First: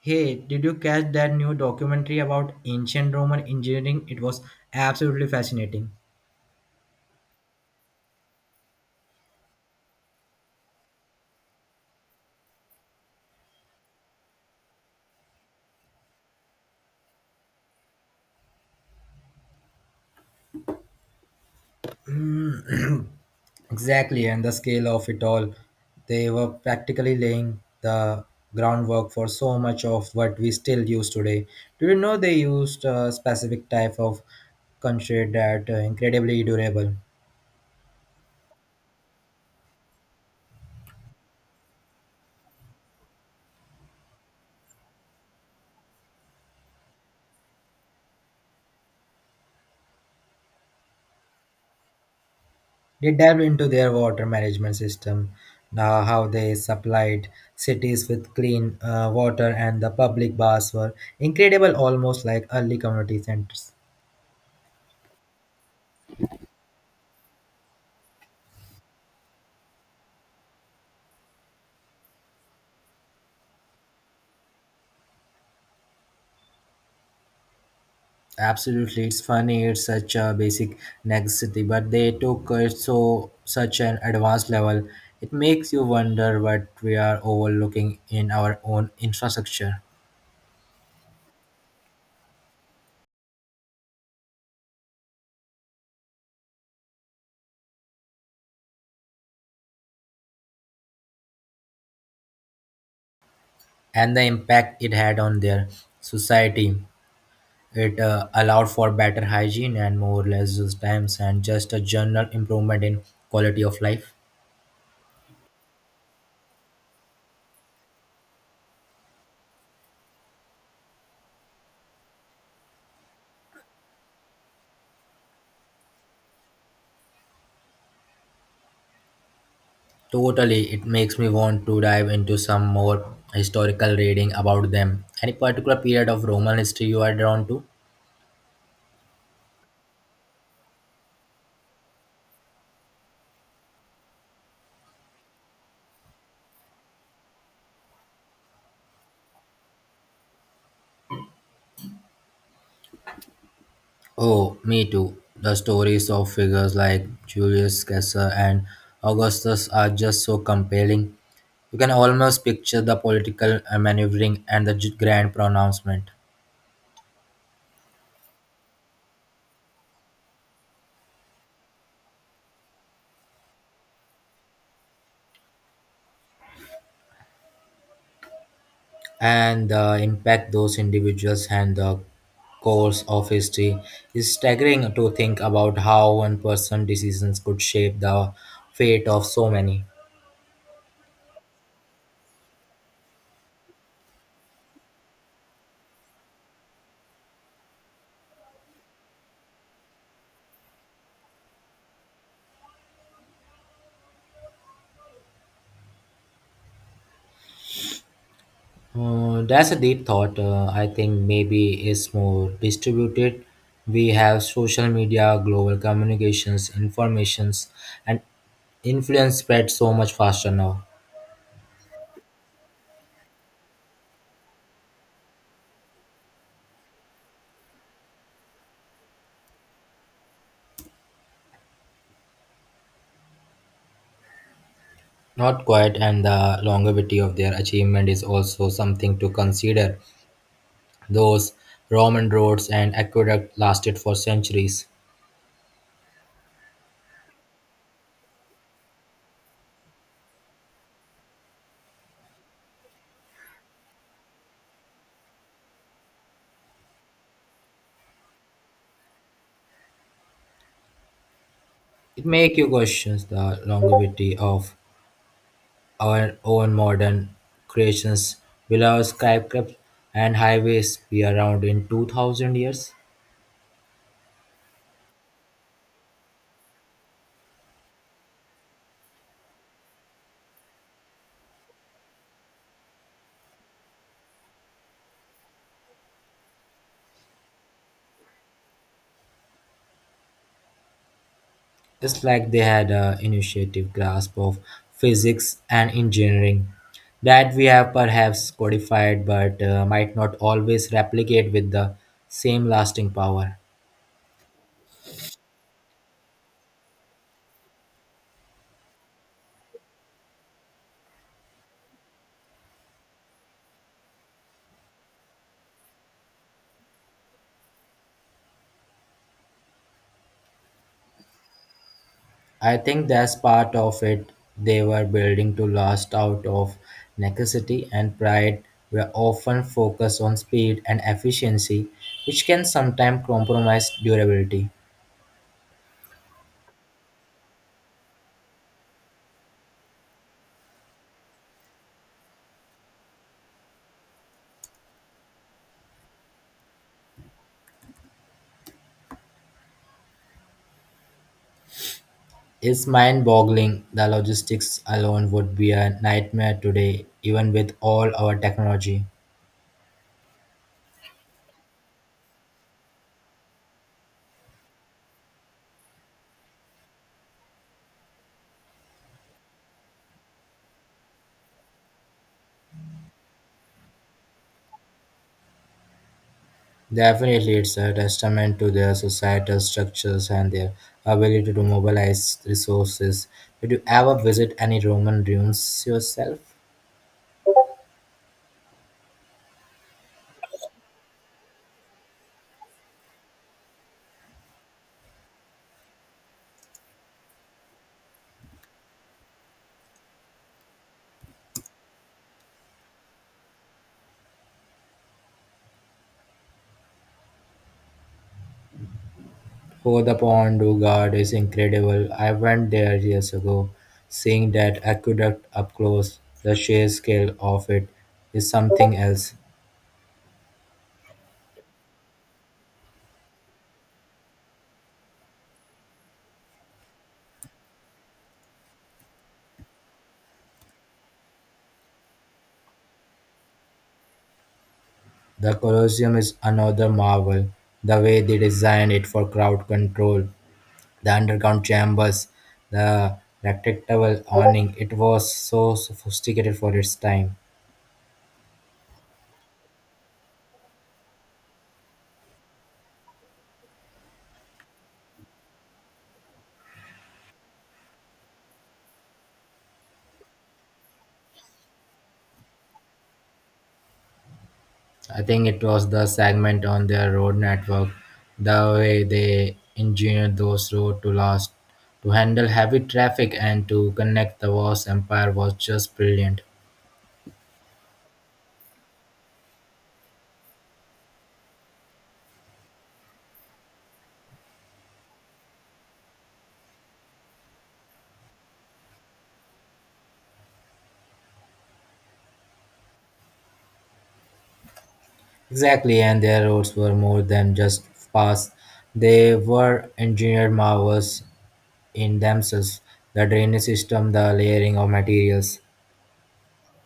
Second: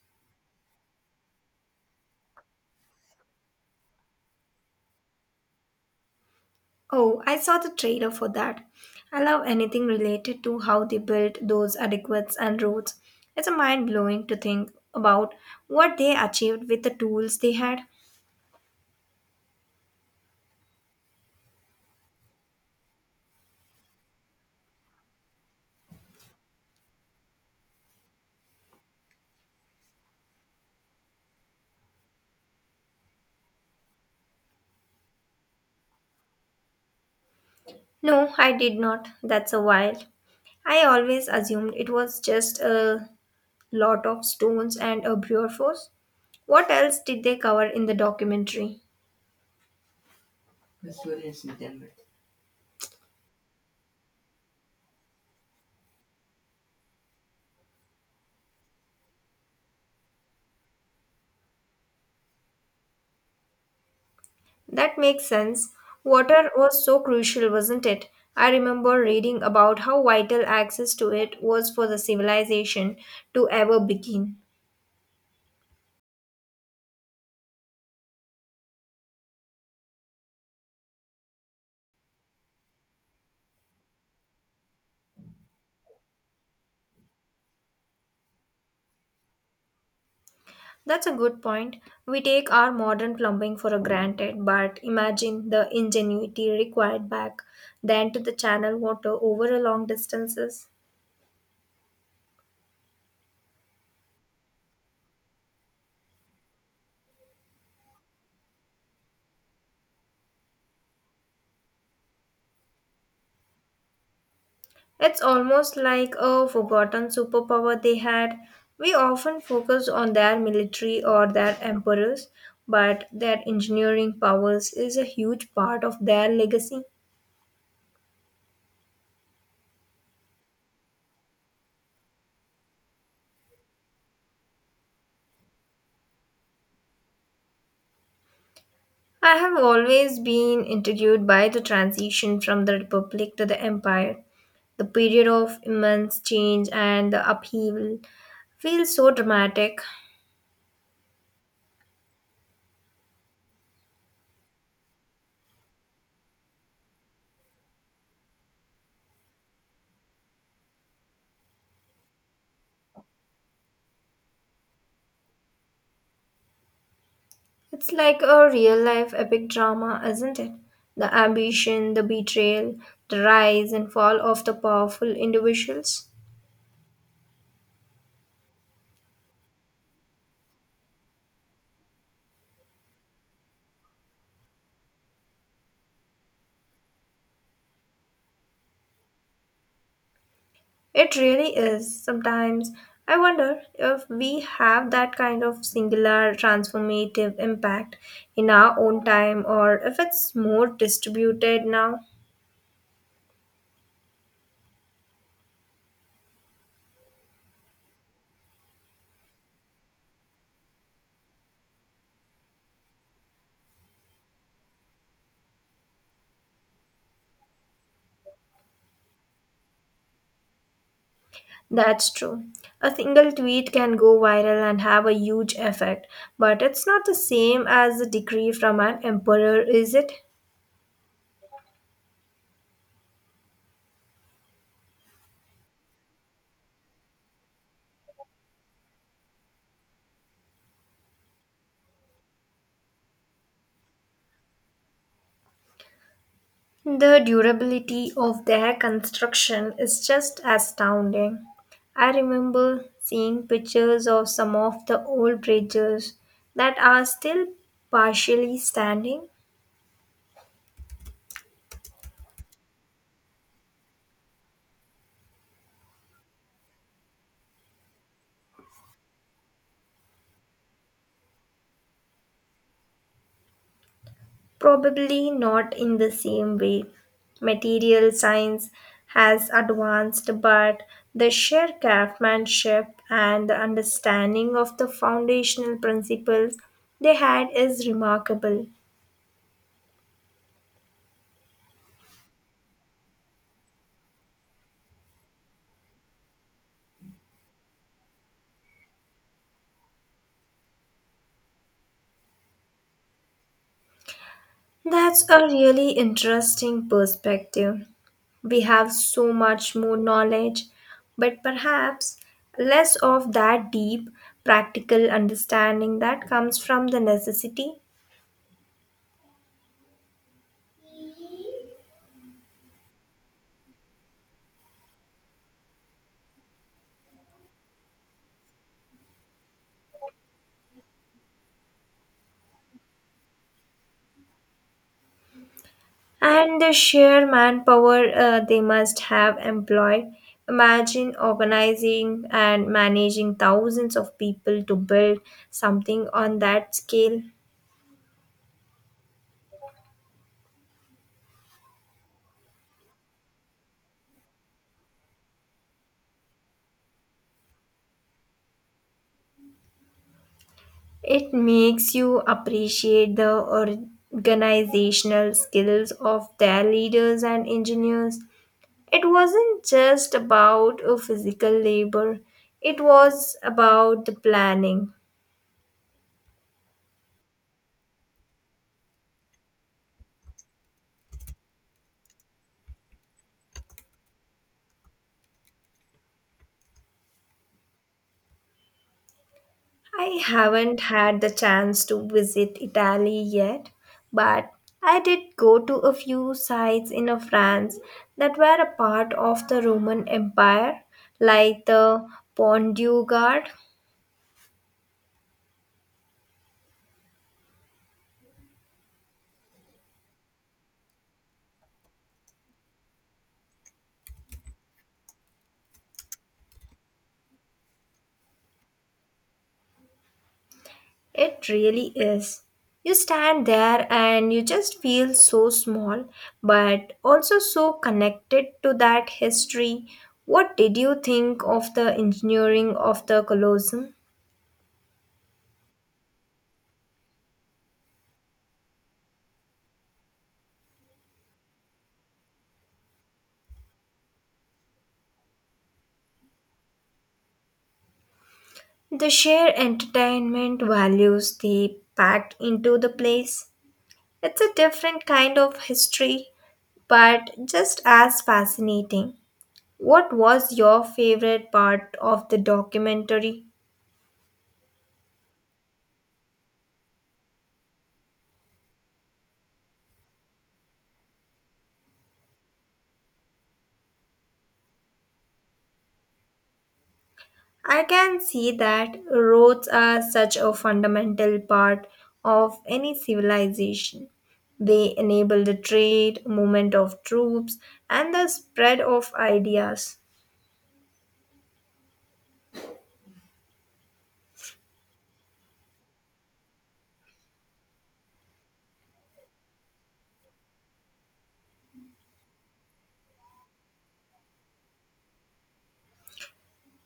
Hey, did you catch that new documentary about ancient Roman engineering? It was absolutely fascinating. Oh, I saw the trailer for that. I love anything related to how they built those aqueducts and roads. It's mind blowing to think about what they achieved with the tools they had. Exactly, and the scale of it all. They were practically laying the groundwork for so much of what we still use today. Do you know they used a specific type of concrete that incredibly durable? No, I did not. That's a while. I always assumed it was just a lot of stones and a brute force. What else did they cover in the documentary? They delved into their water management system, how they supplied cities with clean water, and the public baths were incredible, almost like early community centers. That makes sense. Water was so crucial, wasn't it? I remember reading about how vital access to it was for the civilization to ever begin. Absolutely, it's funny. It's such a basic necessity, but they took it so such an advanced level. It makes you wonder what we are overlooking in our own infrastructure That's a good point. We take our modern plumbing for granted, but imagine the ingenuity required back then to the channel water over a long distances. and the impact it had on their society. It allowed for better hygiene and more leisure times and just a general improvement in quality of life. It's almost like a forgotten superpower they had. We often focus on their military or their emperors, but their engineering powers is a huge part of their legacy. Totally, it makes me want to dive into some more historical reading about them. Any particular period of Roman history you are drawn to? I have always been intrigued by the transition from the Republic to the Empire. The period of immense change and the upheaval feels so dramatic. Oh, me too. The stories of figures like Julius Caesar and Augustus are just so compelling. You can almost picture the political maneuvering and the grand pronouncement. It's like a real life epic drama, isn't it? The ambition, the betrayal, the rise and fall of the powerful individuals. And the impact those individuals and the course of history is staggering to think about how one person's decisions could shape the fate of so many. It really is. Sometimes I wonder if we have that kind of singular transformative impact in our own time or if it's more distributed now. That's a deep thought. I think maybe it's more distributed. We have social media, global communications, informations, and influence spread so much faster now. That's true. A single tweet can go viral and have a huge effect, but it's not the same as a decree from an emperor, is it? Not quite, and the longevity of their achievement is also something to consider. Those Roman roads and aqueduct lasted for centuries. The durability of their construction is just astounding. I remember seeing pictures of some of the old bridges that are still partially standing, It makes you question the longevity of our own modern creations. Will our skyscrapers and highways be around in 2000 years? probably not in the same way. Material science has advanced, but the sheer craftsmanship and the understanding of the foundational principles they had is remarkable. It's like they had an initiative grasp of physics and engineering that we have perhaps codified but might not always replicate with the same lasting power. That's a really interesting perspective. We have so much more knowledge, but perhaps less of that deep practical understanding that comes from the necessity I think that's part of it. They were building to last out of necessity and pride were often focused on speed and efficiency, which can sometimes compromise durability. and the sheer manpower they must have employed. Imagine organizing and managing thousands of people to build something on that scale. It's mind boggling. The logistics alone would be a nightmare today, even with all our technology. It makes you appreciate the organizational skills of their leaders and engineers. It wasn't just about a physical labor, it was about the planning. Definitely, it's a testament to their societal structures and their ability to mobilize resources. Did you ever visit any Roman ruins yourself? I haven't had the chance to visit Italy yet, but I did go to a few sites in France that were a part of the Roman Empire, like the Pont du Gard. Oh, the Pont du Gard is incredible. I went there years ago. Seeing that aqueduct up close, the sheer scale of it is something else. It really is. You stand there and you just feel so small, but also so connected to that history. What did you think of the engineering of the Colosseum? The Colosseum is another marvel. The way they designed it for crowd control, the underground chambers, the rectangular awning, it was so sophisticated for its time. The sheer entertainment values they packed into the place. It's a different kind of history, but just as fascinating. What was your favorite part of the documentary? I think it was the segment on their road network, the way they engineered those roads to last, to handle heavy traffic and to connect the vast empire was just brilliant. I can see that roads are such a fundamental part of any civilization. They enable the trade, movement of troops, and the spread of ideas. Exactly, and their roads were more than just paths; they were engineered marvels in themselves. The drainage system, the layering of materials.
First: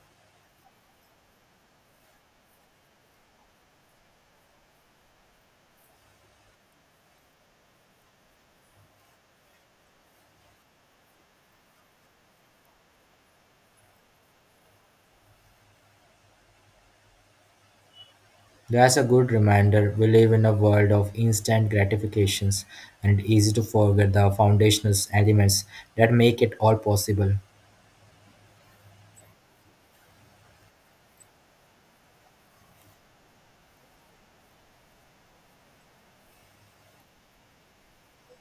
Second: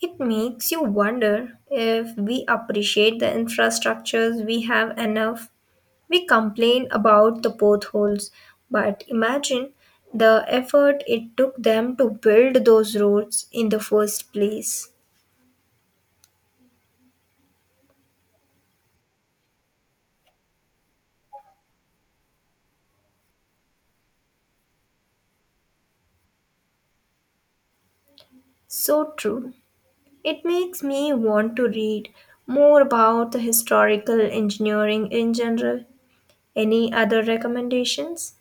It makes you wonder if we appreciate the infrastructures we have enough. We complain about the potholes, but imagine the effort it took them to build those roads in the first place. That's a good reminder. We live in a world of instant gratifications and it's easy to forget the foundational elements that make it all possible. So true. It makes me want to read more about the historical engineering in general. Any other recommendations?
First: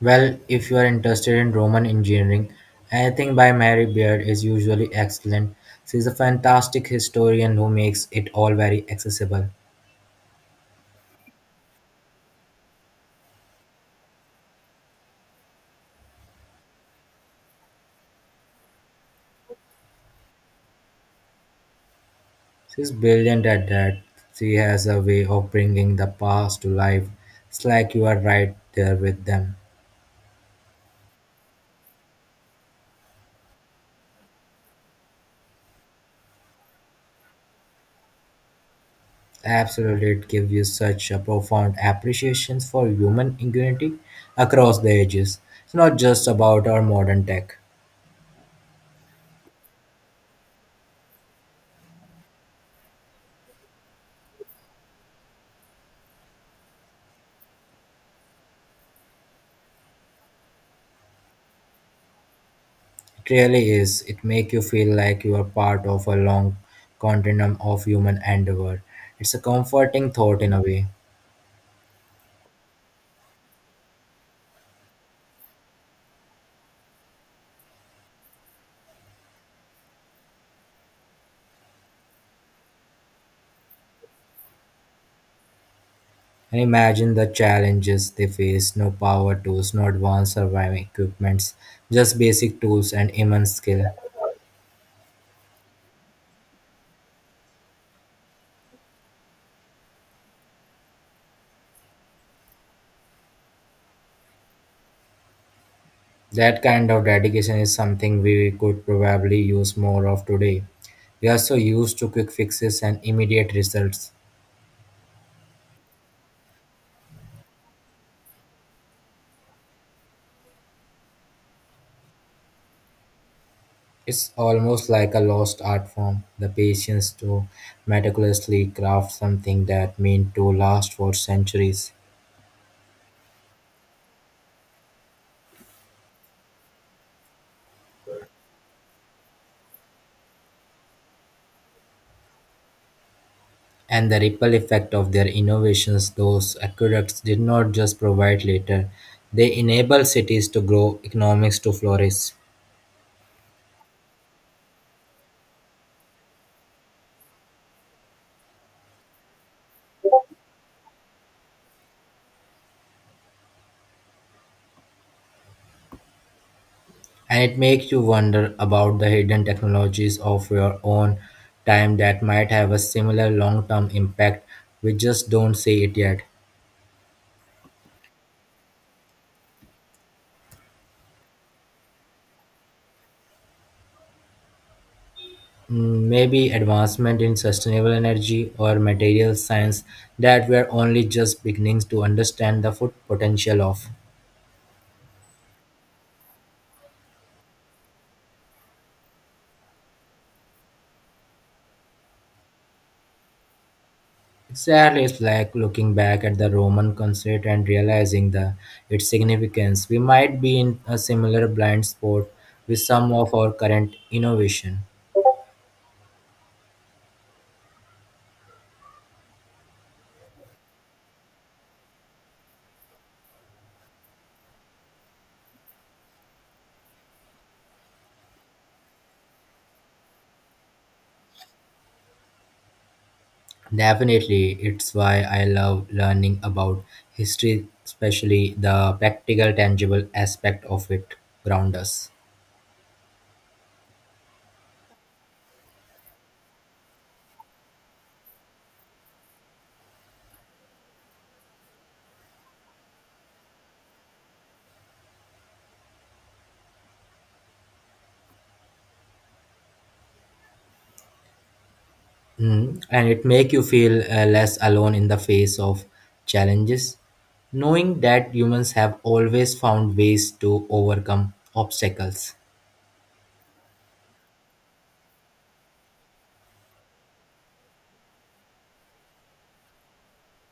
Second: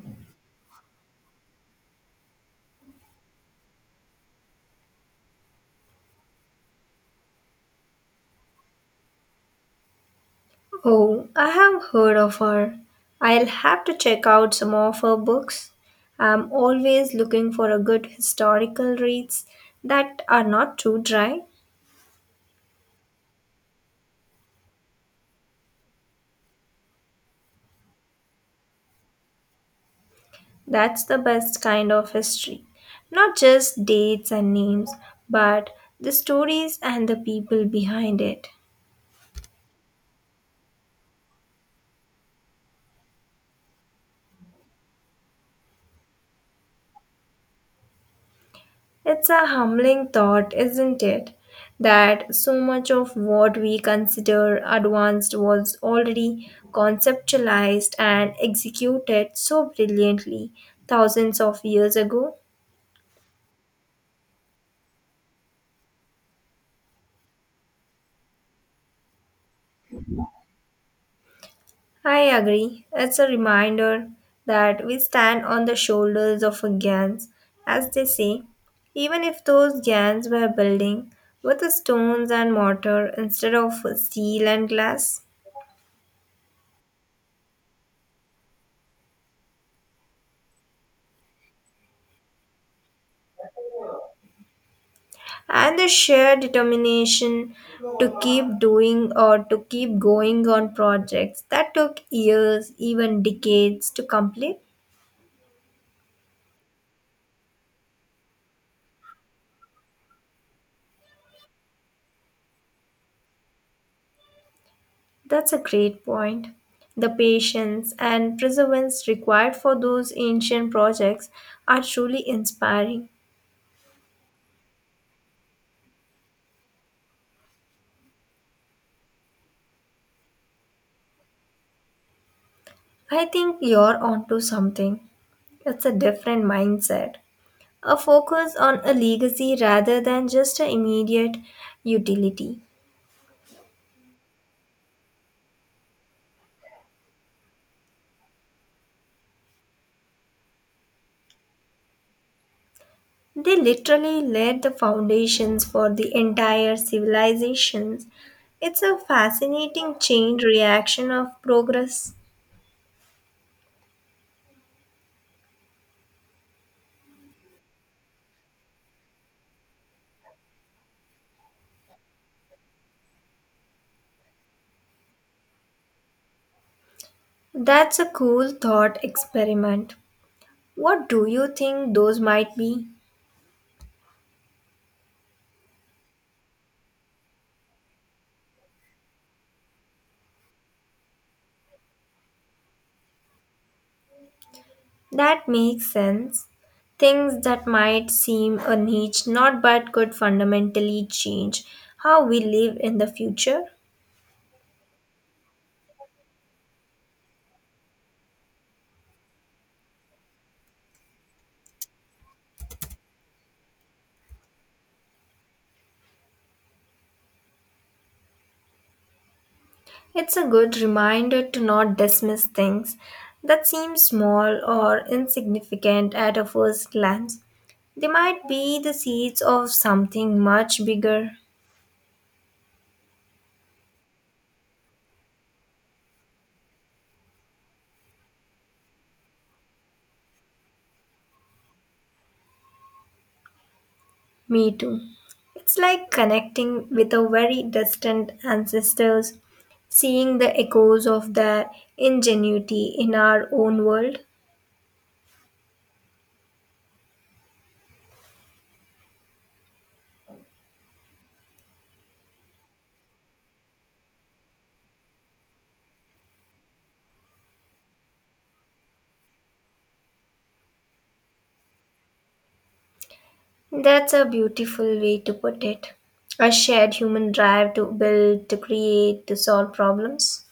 Well, if you are interested in Roman engineering, anything by Mary Beard is usually excellent. She's a fantastic historian who makes it all very accessible. Oh, I have heard of her. I'll have to check out some of her books. I'm always looking for a good historical reads that are not too dry. She's brilliant at that. She has a way of bringing the past to life. It's like you are right there with them. That's the best kind of history. Not just dates and names, but the stories and the people behind it. Absolutely, it gives you such a profound appreciation for human ingenuity across the ages. It's not just about our modern tech. It's a humbling thought, isn't it? That so much of what we consider advanced was already conceptualized and executed so brilliantly thousands of years ago. It really is. It makes you feel like you are part of a long continuum of human endeavor. It's a comforting thought in a way. I agree. It's a reminder that we stand on the shoulders of a giants, as they say, even if those giants were building with stones and mortar instead of steel and glass. And imagine the challenges they face: no power tools, no advanced surviving equipments, just basic tools and immense skill. And the sheer determination to keep doing or to keep going on projects that took years, even decades to complete. That kind of dedication is something we could probably use more of today. We are so used to quick fixes and immediate results. That's a great point. The patience and perseverance required for those ancient projects are truly inspiring. It's almost like a lost art form, the patience to meticulously craft something that meant to last for centuries. I think you're onto something. It's a different mindset. A focus on a legacy rather than just an immediate utility. And the ripple effect of their innovations, those aqueducts did not just provide later, they enabled cities to grow, economics to flourish. They literally laid the foundations for the entire civilizations. It's a fascinating chain reaction of progress. And it makes you wonder about the hidden technologies of your own time that might have a similar long term impact. We just don't see it yet. That's a cool thought experiment. What do you think those might be? Mm, maybe advancement in sustainable energy or material science that we're only just beginning to understand the full potential of. That makes sense. Things that might seem a niche not but could fundamentally change how we live in the future. Exactly, it's like looking back at the Roman concert and realizing the its significance. We might be in a similar blind spot with some of our current innovation. It's a good reminder to not dismiss things that seem small or insignificant at a first glance. They might be the seeds of something much bigger. Definitely, it's why I love learning about history, especially the practical, tangible aspect of it around us. Me too. It's like connecting with our very distant ancestors, seeing the echoes of their ingenuity in our own world. Mm. And it make you feel less alone in the face of challenges, knowing that humans have always found ways to overcome obstacles. That's a beautiful way to put it. A shared human drive to build, to create, to solve problems.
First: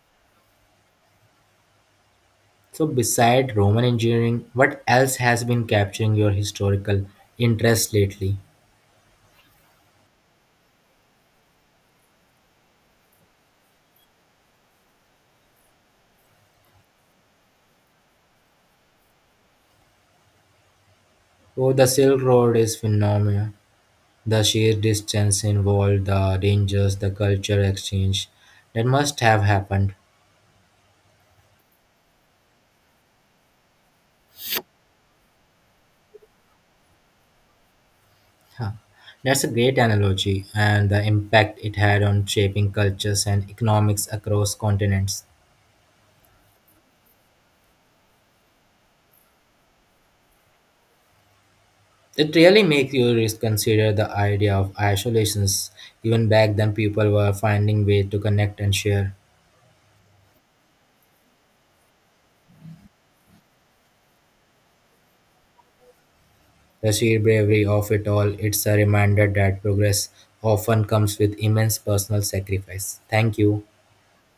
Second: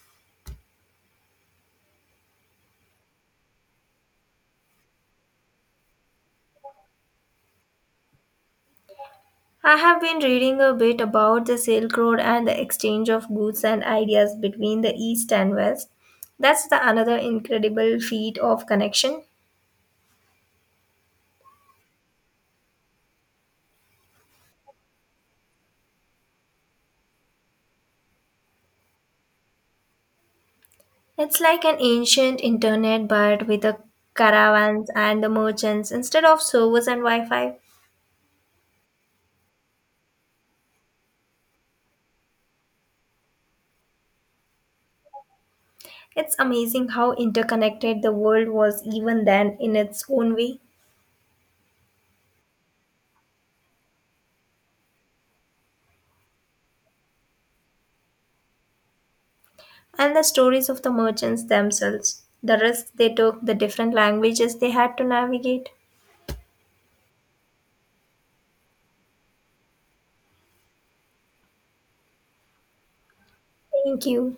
So, beside Roman engineering, what else has been capturing your historical interest lately? I have been reading a bit about the Silk Road and the exchange of goods and ideas between the East and West. That's the another incredible feat of connection. Oh, the Silk Road is phenomenal. The sheer distance involved, the dangers, the culture exchange that must have happened. It's like an ancient internet but with the caravans and the merchants instead of servers and Wi-Fi. Huh. That's a great analogy, and the impact it had on shaping cultures and economics across continents. It's amazing how interconnected the world was even then in its own way. It really makes you reconsider the idea of isolations. Even back then, people were finding ways to connect and share. And the stories of the merchants themselves, the risks they took, the different languages they had to navigate. The sheer bravery of it all, it's a reminder that progress often comes with immense personal sacrifice. Thank you. Thank you.